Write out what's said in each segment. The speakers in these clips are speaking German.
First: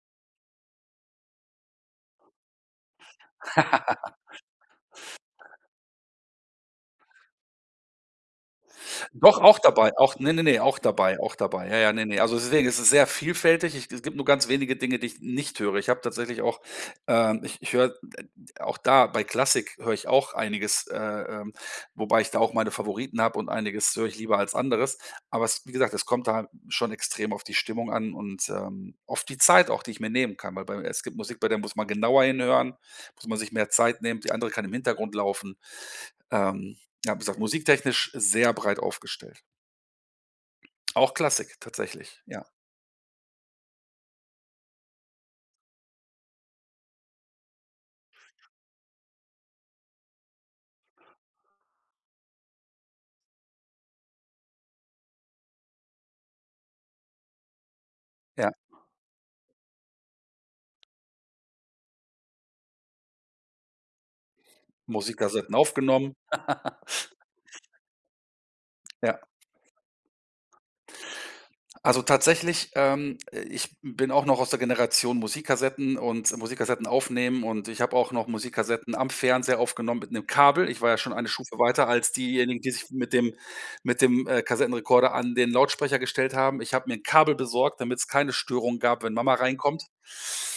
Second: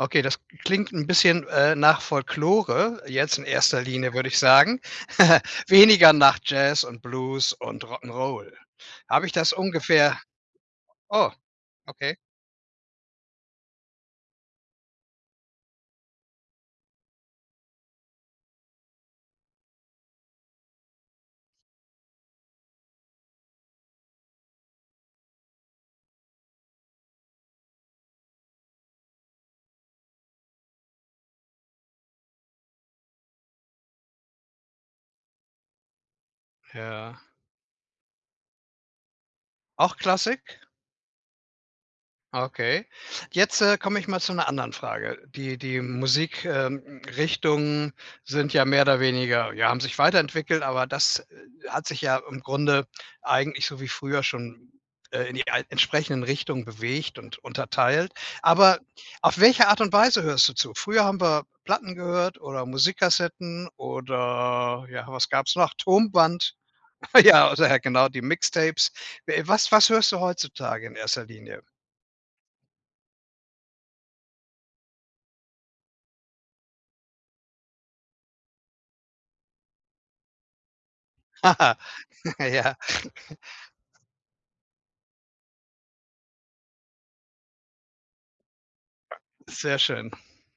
Okay, das k klingt 'n bisschen, äh, nach Folklore jetzt in erster Linie, würde ich sagen. Weniger nach Jazz und Blues und Rock 'n' Roll. Habe ich Doch das auch dabei, auch ungefähr ne, ne, ne auch dabei Oh, auch dabei, ja, ja, ne, okay. ne, also, deswegen ist es sehr vielfältig. Ich g es gibt nur ganz wenige Dinge, die ich nicht höre. Ich habe tatsächlich auch, ähm ich ich höre auch da bei Klassik höre ich auch einiges, äh, ähm, wobei ich da auch meine Favoriten habe und einiges höre ich lieber als anderes, aber es wie gesagt, es kommt da schon extrem auf die Stimmung an und, ähm, auf die Zeit auch, die ich mir nehmen kann, weil bei es gibt Musik, bei der muss man genauer hinhören, muss man sich mehr Zeit nehmen, die andere kann im Hintergrund laufen. Ähm, ja, Ja. wie gesagt, musiktechnisch sehr breit aufgestellt. Auch Klassik? Auch Klassik tatsächlich, ja. Okay. Jetzt, äh, komme ich mal zu 'ner anderen Frage. Die die Musik ähm, Richtungen sind ja mehr oder weniger ja, haben sich weiterentwickelt, aber das, äh, hat sich ja im Grunde eigentlich so wie früher schon, äh, in die al entsprechenden Richtungen bewegt und unterteilt. Ja. Aber auf welche Art und Weise hörst du zu? Früher haben wir Platten gehört oder Musikkassetten oder ja, was Musikersetten gab's noch, aufgenommen. Tonband. Ja, oder, genau, die Mixtapes. Ja. We was was hörst du heutzutage in erster Linie? Also tatsächlich, ähm ich bin auch noch aus der Generation Musikkassetten und Musikkassetten aufnehmen und ich habe auch noch Musikkassetten am Fernseher aufgenommen mit 'nem Kabel. Ich war ja schon eine Stufe weiter als diejenigen, die Ja. sich mit dem mit dem, äh, Kassettenrekorder an den Lautsprecher gestellt haben. Ich habe mir 'n Kabel besorgt, damit's keine Störung gab, wenn Mama Sehr reinkommt. schön,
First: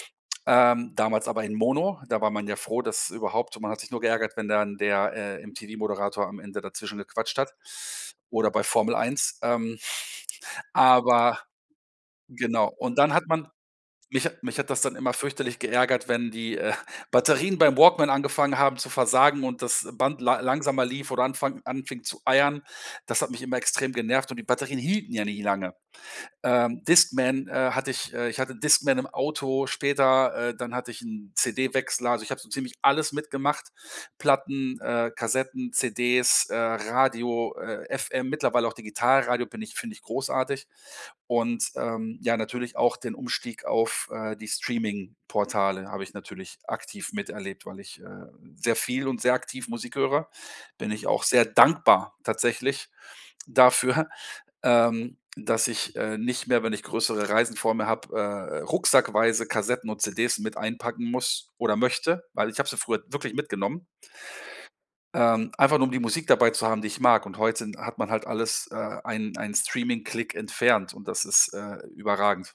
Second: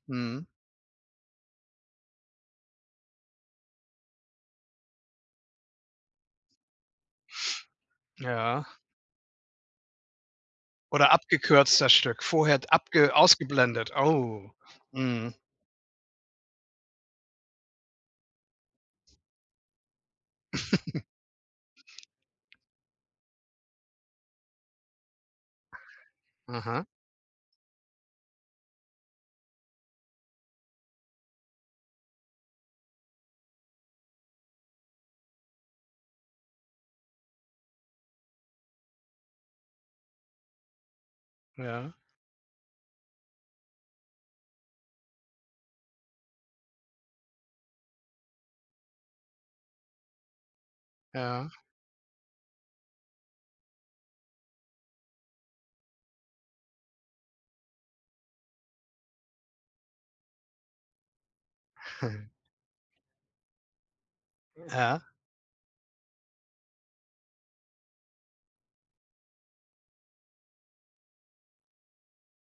mhm. Ähm, damals aber in mono, da war man ja froh, dass überhaupt man hat sich nur geärgert, wenn dann der, äh, MTV-Moderator am Ende dazwischen gequatscht hat oder bei Ja. Formel Eins, ähm Oder aber abgekürzt das Stück, vorher genau und dann abge hat man ausgeblendet. mich hat Oh, mich hat das dann immer mhm. fürchterlich geärgert, wenn die, äh, Batterien beim Walkman angefangen haben zu versagen und das Band la langsamer lief oder anfang anfing zu eiern. Das hat mich immer extrem genervt und die Batterien hielten ja nie lange. Äh, Aha. Discman, äh, hatte ich äh, ich hatte Discman im Auto später, äh, dann hatte ich 'n CD-Wechsler. Also ich habe so ziemlich alles mitgemacht. Platten, äh, Kassetten, CDs, äh, Radio, äh, FM, mittlerweile auch Digitalradio bin ich finde ich großartig und, Ja. ähm, ja natürlich auch den Umstieg auf, äh, die Streamingportale habe ich natürlich aktiv miterlebt, weil ich, äh, sehr viel und sehr aktiv Musik höre, bin ich auch sehr Ja. dankbar tatsächlich dafür, ähm, dass ich, äh, nicht mehr, wenn ich größere Reisen vor mir habe, äh, äh, rucksackweise Kassetten und CDs mit einpacken muss oder möchte, weil ich habe sie früher wirklich mitgenommen Ja. ähm, einfach nur um die Musik dabei zu haben, die ich mag und heute sind hat man halt alles, äh, einen einen Streaming-Klick entfernt und das ist, äh, überragend.